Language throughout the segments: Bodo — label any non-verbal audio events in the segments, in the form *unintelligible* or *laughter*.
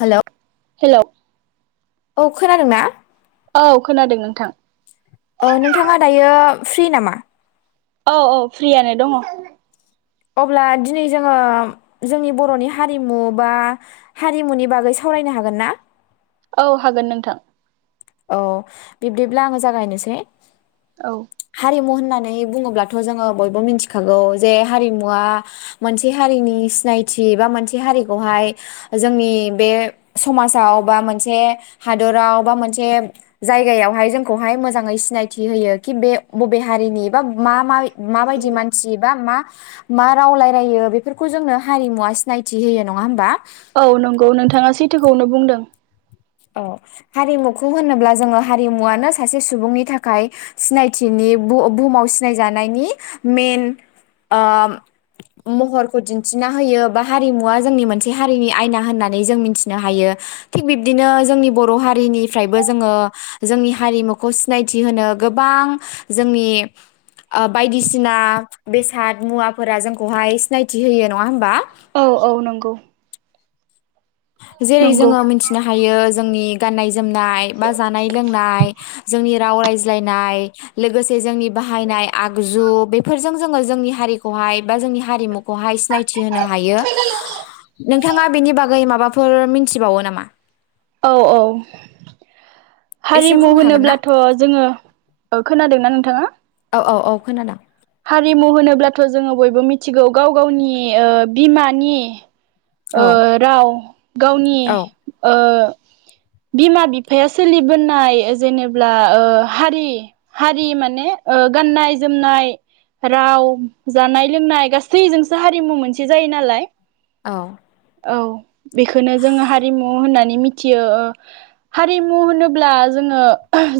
हेलौ हेल' औ खोनादोंना औ खोनादों नोंथां औ नोंथाङा दायो फ्रि नामा? औ औ फ्रियानो दङ अब्ला दिनै जोङो जोंनि बर'नि हारिमु बा हारिमुनि बागै सावरायनो हागोन ना? औ हागोन नोंथां औ बिब्दिब्ला आङो जागायनोसै औ हारिमु होनना नै बुङोब्लाथ' जोङो बयबो मिथिखागौ जे हारिमुवा मोनसे हारिनि सिनायथि बा मोनसे हारिखौहाय जोंनि बे समाजाव बा मोनसे हादराव बा मोनसे से जायगायावहाय जोंखौहाय मोजाङै सिनायथि होयो कि बे बबे हारिनि बा मा मा माबायदि मानसि बा मा मा राव रायलायो बेफोरखौ जोंनो हारिमुवा सिनायथि होयो नङा होमबा? औ नंगौ नोंथाङा सैथोखौनो बुंदों। औ हारिमुखौ होनोब्ला जोङो हारिमुवानो सासे सुबुंनि थाखाय सिनायथिनि बु-बुहुमाव सिनायजानायनि मेन ओ महरखौ दिन्थिना होयो बा हारिमुवा जोंनि मोनसे हारिनि आयना होननानै जों मिथिनो हायो थिग बिब बिदिनो जोंनि बर' हारिनिफ्रायबो जोङो जोंनि हारिमुखौ सिनायथि होनो गोबां जोंनि ओ बायदिसिना बेसाद मुवाफोरा जोंखौहाय सिनायथि होयो नङा होमबा? औ औ नंगौ जेरै नंगौ जोङो मिथिनो हायो जोंनि गाननाय जोमनाय बा जानाय लोंनाय जोंनि राव रायज्लायनाय लोगोसे जोंनि बाहायनाय आगजु बेफोरजों जोङो जोंनि हारिखौहाय बा जोंनि हारिमु खौहाय सिनायथि होनो हायो नोंथाङा बेनि बागै *unintelligible* माबाफोर मिथिबावो नामा? औ औ। एसे हारिमु बुंनो हागोन ना होनोब्लाथ' जोङो ओ खोनादोंना नोंथाङा? औ औ औ खोनादों। हारिमु होनोब्लाथ' जोङो बयबो मिथिगौ गाव गावनि ओ बिमानि ओ औ राव गावनि औ ओ बिमा बिफाया सोलिबोनाय जेनेब्ला ओ हारि हारि माने ओ गाननाय जोमनाय राव जानाय लोंनाय गासैजोंसो हारिमु मोनसे जायो नालाय। औ औ बेखोनो जोङो हारिमु होननानै मिथियो ओ हारिमु होनोब्ला जोङो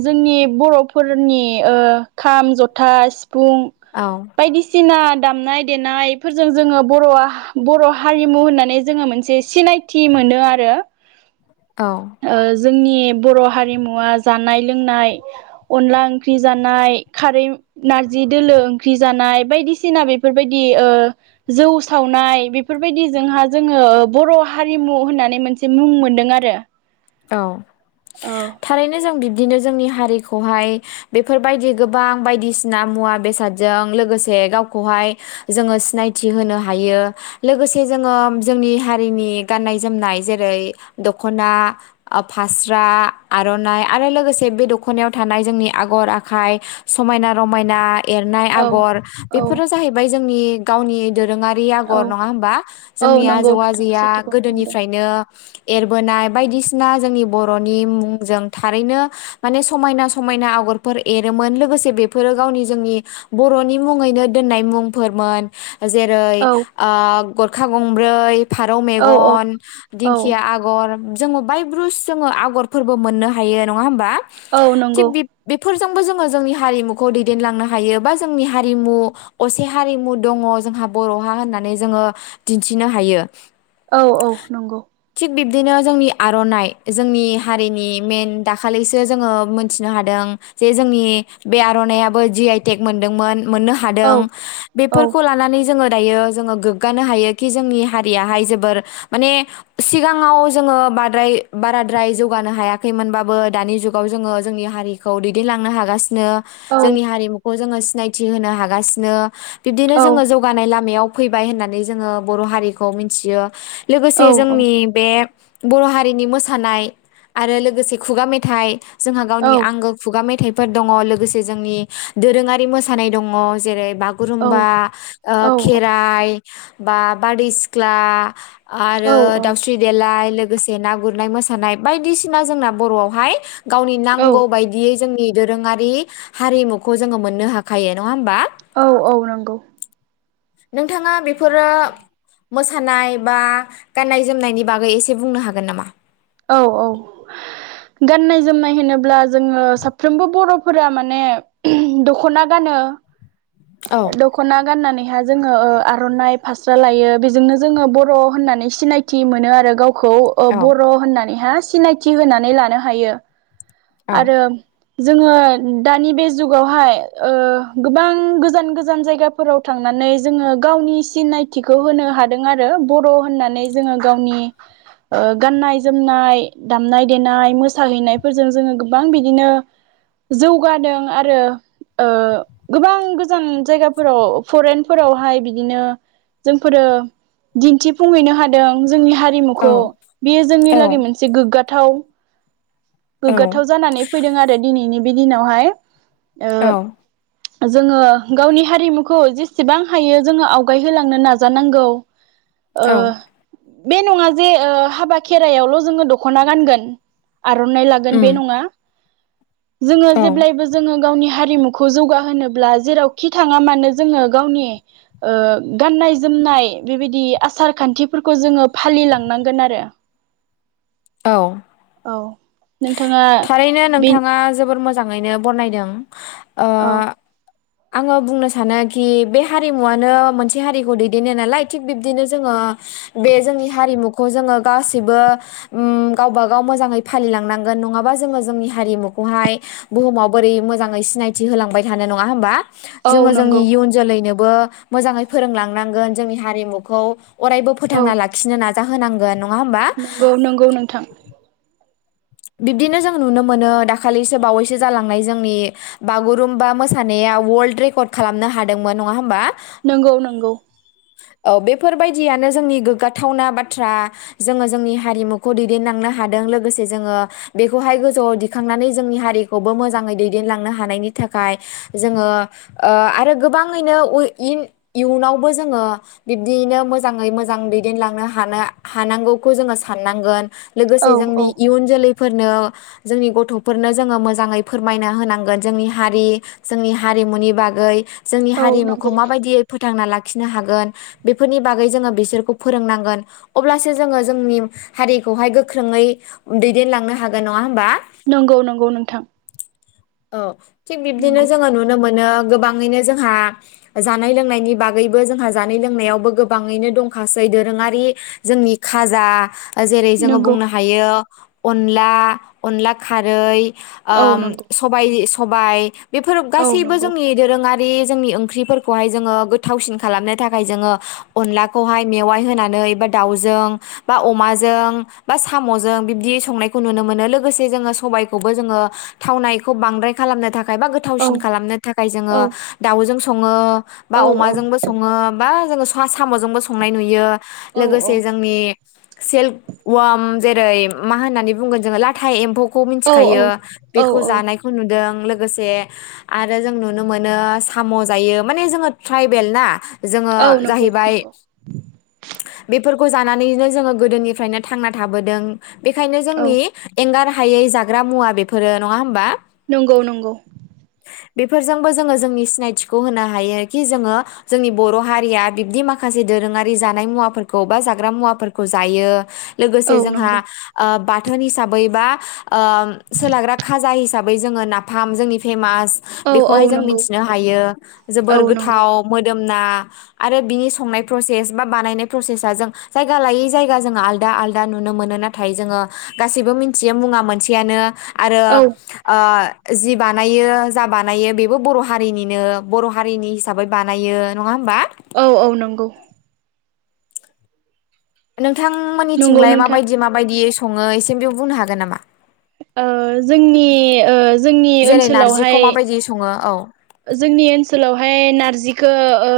जोंनि बर'फोरनि ओ खाम, जथा, सिफुं औ बायदिसिना दामनाय देनायफोरजों जोङो बर'आ बर' हारिमु होननानै जोङो मोनसे सिनायथि मोनो आरो। औ ओ जोंनि ए बर' हारिमु आ जानाय लोंनाय अनला ओंख्रि जानाय खारै नार्जि दोलो ओंख्रि जानाय बायदिसिना बेफोरबायदि ओ जौ सावनाय बेफोरबायदि जोंहा जोङो बर' हारिमु होननानै मोनसे मुं मोनदों आरो। औ औ थारैनो जों बिब्दिनो जोंनि हारिखौहाय बेफोरबायदि गोबां बायदिसिना मुवा बेसादजों लोगोसे गावखौहाय जोङो सिनायथि होनो हायो लोगोसे जोङो जोंनि हारिनि गाननाय जोमनाय जेरै दख'ना ओ फास्रा आर'नाइ आरो लोगोसे बे दख'नायाव थानाय जोंनि आगर आखाइ समाइना रमाइना एरनाय आगर औ बेफोर जाहैबाय जोंनि गावनि दोरोङारि औ आग'र नङा होमबा औ जोंनि नंगौ आजौ नोंथाङा आजैआ सैथोखौनो बुंदों गोदोनिफ्रायनो एरबोनाय बायदिसि ना जोंनि बर'नि मुंजों थारैनो माने समाइना समाइना आगरफोर एरोमोन लोगोसे बेफोरो गावनि जोंनि बर'नि मुङैनो दोननाय मुंफोरमोन। जेरै औ ओ गरखा गंब्रै फारौ औ औ मेगन, औ दिंखिया आग'र। जोंबो बाय ब्रुस जोङो आगरफोरबो मोननो हायो नङा होमबा औ थि नंगौ बे बे फोरजोंबो जोङो जोंनि हारिमुखौ दैदेनलांनो हायो बा जोंनि हारिमु असे हारिमु दङ जोंहा बर'हा होननानै जोङो दिन्थिनो हायो। औ औ नंगौ थिग बिब्दिनो जोंनि आरो आर'नाइ जोंनि हारिनि मेइन दाखालिसो जोङो मोनथिनो हादों जे जोंनि बे आर'नायइाबो जि आइ टेक मोनदोंमोन मोननो औ हादों औ बेफोरखौ लानानै जोङो दायो जोङो गोगानो हायोखि जोंनि हारियाहाय जोबोर माने सिगाङाव जोङो बाराद्राय जौगानो हायाखैमोनबाबो दानि जुगाव जोङो जोंनि हारिखौ दैदेनलांनो हागासिनो जोंनि हारिमुखौ जोङो सिनायथि होनो हागासिनो बिब्दिनो औ जोङो जौगानाय लामायाव फैबाय होननानै जोङो बर' हारिखौ मिथियो औ लोगोसे जोंनि बे बर' हा रिनि मोसानाय आरो लोगोसे खुगा मेथाइ जोंहा औ गावनि आंगो खुगा मेथाइ फोर दङ लोगोसे जोंनि दोरोङारि मोसानाय दङ जेरै बागुरुमबा ओ खेराइ बा बारदै सिख्ला आरो औ औ दाउस्रि देलाय लोगोसे ना गुरनाय मोसानाय बायदिसिना जोंना बर'आवहाय गावनि औ नांगौ बायदियै जोंनि दोरोङारि हारिमुखौ जोङो मोननो हाखायो नङा होमबा औ औ नंगौ नोंथाङा बेफोरो मोसानाय बा गान्नाय जोमनायनि बागै एसे बुंनो हाग गोन नामा औ औ गाननाय जोमनाय होनोब्ला जोङो साफ्रोमबो बर'फोरा माने दख'ना गानो औ दख'ना गाननानै जोङो ओ आर'नाइ फास्रा लायो बेजोंनो जोङो बर' होननानै सिनायथि मोनो आरो गाव खौ ओ औ बर' होननानैहा सिनायथि होनानै लानो हायो। औ आरो जोङो दानि बे जुगावहाय ओ गोबां गोज गोजान गोजान जायगाफोराव थांनानै जोङो गावनि सिनायथिखौ होनो हादों आरो बर' होननानै जोङो गावनि ओ गाननाय जोमनाय दामनाय देनाय मोसाहैनायफोरजों जोङो गोबां बिदिनो जौगादों आरो ओ गोबां गोजान जायगाफोराव फरेन फोरावहाय बिदिनो जोंफोरो दिन्थिफुंहैनो हादों जोंनि औ हारिमुखौ बियो जोंनि औ लागै मोनसे गोग्गाथाव औ गोग्गाथाव जानानै फैदों आरो दिनैनि बि दिनावहाय औ ओ जोङो गावनि हारिमुखौ जेसेबां हायो जोङो आवगायहोलांनो नाजानांगौ औ ओ बे नङा जे ओ हाबा खेराइायावल' जोङो दख'ना गानगोन आर'नाइ लागोन उम बे नङा जोङो औ जेब्लायबो जोङो गावनि हा हारिमुखौ जौगाहोनोब्ला जेराव खि थाङा मानो जोङो गावनि ओ गाननाय जोमनाय बेबायदि आसार खान्थिफोरखौ जोङो फालिलांनांगोन आरो। औ। औ नोंथाङा थारैनो बे नोंथाङा जोबोर मोज जांङैनो बनायदों। ओ औ आङो बुंनो सानोखि बै हारिमुवानो मोनसे हारिखौ दैदेनो नालाय थिग बिब्दिनो जोङो। बे जोंनि हारिमुखौ जोङो। गासैबो उम गावबागाव मोजाङै फालिलांनांगोन नङाबा जोङो जोंनि हारिमुखौहाय बुहुमाव बोरै मोजाङै सिनायथि होलांबाय थानो नङा होमबा। औ जोंङो जोंनि नंगौ इयुन जोलैनोब बो मोजाङै फोरोंलांनांगोन जोंनि हारिमुखौ। अरायबो फोथांना लाखिनो नाज जा होनांगोन न नोंगौ नोंगौ नोंथां। बिब्दिनो जों नुनो मोनो दाखालैसो बावैसो जालांनाय जोंनि बागुरुम्बा मोसानाया वल्ड्र रेकर्ड खालामनो हादोंमोन नंङा होमबा। नोंगौ नोंगौ। अ बेफ फोरबायदियानो जोंनि गोगगाथ थावना बाथ्रा जोङो जोंनि हारिमुखौ दैदेन्लांनो हादों लोगोसे जोङो। बेखौहाय गोजौआव दिखांनानै जोंनि हारिखौबो मोजाङै दैदेनलांनो हानायनि थाखाय जोंङो ओ आरो गोबाङैनो उ लोगोसे औ औ जोंनि इयुन जोलैफ फोरनो जोंनि गथ'फोरनो जोङो मोजाङै फोरमायना होनांगोन जोंनि हारि जोंनि हारिमुनि बागै। जोंनि औ हारिमुखौ नंगौ माबायदियै फोथांना लाख खिनो हागोन बेफोरनि बागै जोङो बिसोरखौ फोरोंनांगोन अब्लासो जोङो जोंनि हारिखौहाय गोख्रोङै दै देनलांनो हागोन नङा होमबा? नंगौ नंगौ नोंथां औ थिग बिबदिनो नंगौ जोुनो मोन नो गोबाङैनो जोंहा जानाय लोंनायनि बागैबो जोंहा जानाय लोंनायावबो गोबाङैनो दंखासै दोरोङारि जोंनि खाजा। जेरै जोङो नंगौ बुंनो हायो। अनला अनला खारै। औ ओम नंगौ सबाय स सबाय बेफोर औ गासैबो नंगौ जोंनि दोरोङा रि जोंनि ओंख्रिफोरखौहाय जोङो गोथावसिन खालामनो थाखाय जोङो अनलाखौहाय मेवाय होनानै बा दावजों बा अमाजों बा साम'जों बिबदि संनायखौ नुनो मोनो लोगोसे जोङो सबायखौबो जोङो थावनायखौ बांद्राय खालामनो था एबा औ गोथावसिन खालामनो थाखाय औ जोङो औ दावजों सं सङो बा अमाजोंबो सङो बा जोङो सा-साम'जोंबो संनाय नुयो। औ लोगोसे जोंनि सेलक वम जेरै मा होननानै बुंगोन जोङो लाथाइ एम्फौ औ मिथिखायो औ बेखौ औ जानायखौ नुदों लो लोगोसे आरो जों नुनो मोनो साम' जायो माने जोङो ट्राइबेल ना! जोङो औ नंगौ जाहैबाय नंगौ बेफोर बेफोरखो जानानैनो जोङो गोदोनिफ्रायनो थांना थाबोदों। बेखायनो औ जोंनि एंगार हा हायै जाग्रा मुवा बेफोरो नङा होमबा? नंगौ नंगौ। बेफोरजोंबो जोङो जोंनि सिनायथिखौ होनो हायो कि जोङो जोंनि बर' हारिया बिब्दि माखासे दोरोङारि जानाय मुवाफोरखौ बा जाग्रा मुवाफोरखौ जायो। औ लोगोसे जोंहा नंगौ बाथोन हिसाबै बा ओ सोलाग्रा खाजा हिसाबै जोङो नाफाम जोंनि फेमा औ औ बेखौहाय जों नंगौ मिथिनो हायो औ जोबोर नंगौ गोथाव मोदोमना आरो बिनि संनाय प्रसेस बा बानायनाय प्रसेसा जों जायगा लायै जायगा जों आलदा आलदा नुनो मोनोना नाथ नाथाय जोङो गासैबो मिथियो मुङा मोनसेयानो। आरो औ ओ जि बानायो जा बानायो बेबो बर' हारिनिनो बर' हारिनि हिसाबै बानायो नङा होमबा? औ औ नंगौ नंगौ बिथांमोननिथिंलाय नोंथां माबायदि माबायदि सङो एसेम बेयाव बुंनो हागोन नामा? ओ जोंनि जोंनि जेरै नारजिखौ ओनसोलावहाय माबायदि सङो औ जोंनि ओनसोलावहाय नारजिखौ ओ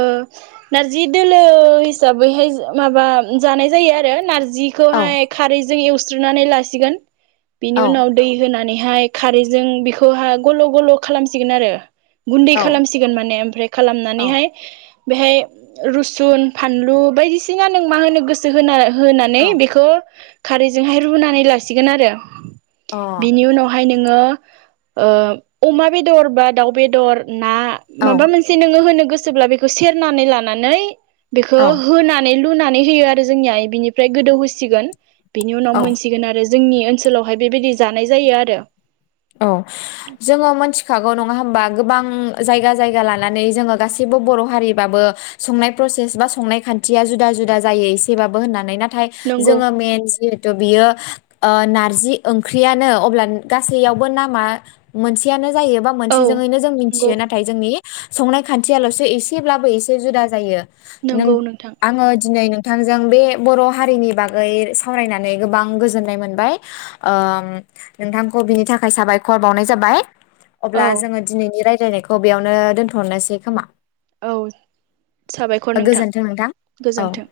नारजि दोलो हिसाबैहाय माबा जानाय जायो आरो नारजि औ जिखौहाय खारैजों एव सुस्रुनानै लासिगोन बिनि औ उनाव दै होनानै बेहाय खारैजों बेखौहा गल' गल' खालामसिगोन आरो गुन्दै औ खालामसिगोन माने ओमफ्राय औ खालामनानैहाय बेहाय रुसुन फानलु बायदिसिना नों मा होनो गोसो होना होनानै अ बेखौ खारैजोंहाय रुनानै लासिगोन आरो बिनि उनावहायनो नो ओ अमा बेदर बा दाउ बेदर ना औ माबा मोनसे नोङो होनो गोसोब्ला बेखौ सेरनानै लानानै बेखौ औ होनानै लुनानै होयो आरो जोंनिया बिनिफ्राय गोदौ होसिगोन बिनि उनाव औ मोनसिगोन आरो जोंनि ओनसोलाव बेहाय बेबायदि जानाय जायो आरो औ जोङो मोनसि खागौ नङा होमबा गोबां जायगा जायगा लानानै जोङो गासैबो बर' हारिबाबो संनाय प्रसेस बा संनाय खान्थिया जुदा जुदा जायो एसेबाबो होननानै ना थाय नंगौ जोङो मेन जिहेथु बियो ओ नारजि ओंख्रियानो अब्ला गा सै आवबो नामा मोनसेयनो जायोबा औ मोनसेजोङैनो जों नंगौ मिथियो नाथाय जोंनि संनाय खान्थियाल'सो एसेब्लाबो एसे जुदा जायो। नों नंगौ नोंथां आङो दिनै नों थांजों बे बर' हारिनि बागै सावरायनानै गोबां गोजोननाय मोनबाय ओं नोंथां खौ बिनि थाखाय साबायखर बावनाय जाबाय। औ अब्ला जोङो दिनैनि राय नायखौ बेयावनो दोनथ'नोसै खोमा! औ साबायखर नोंथां औ गोजोन्थों।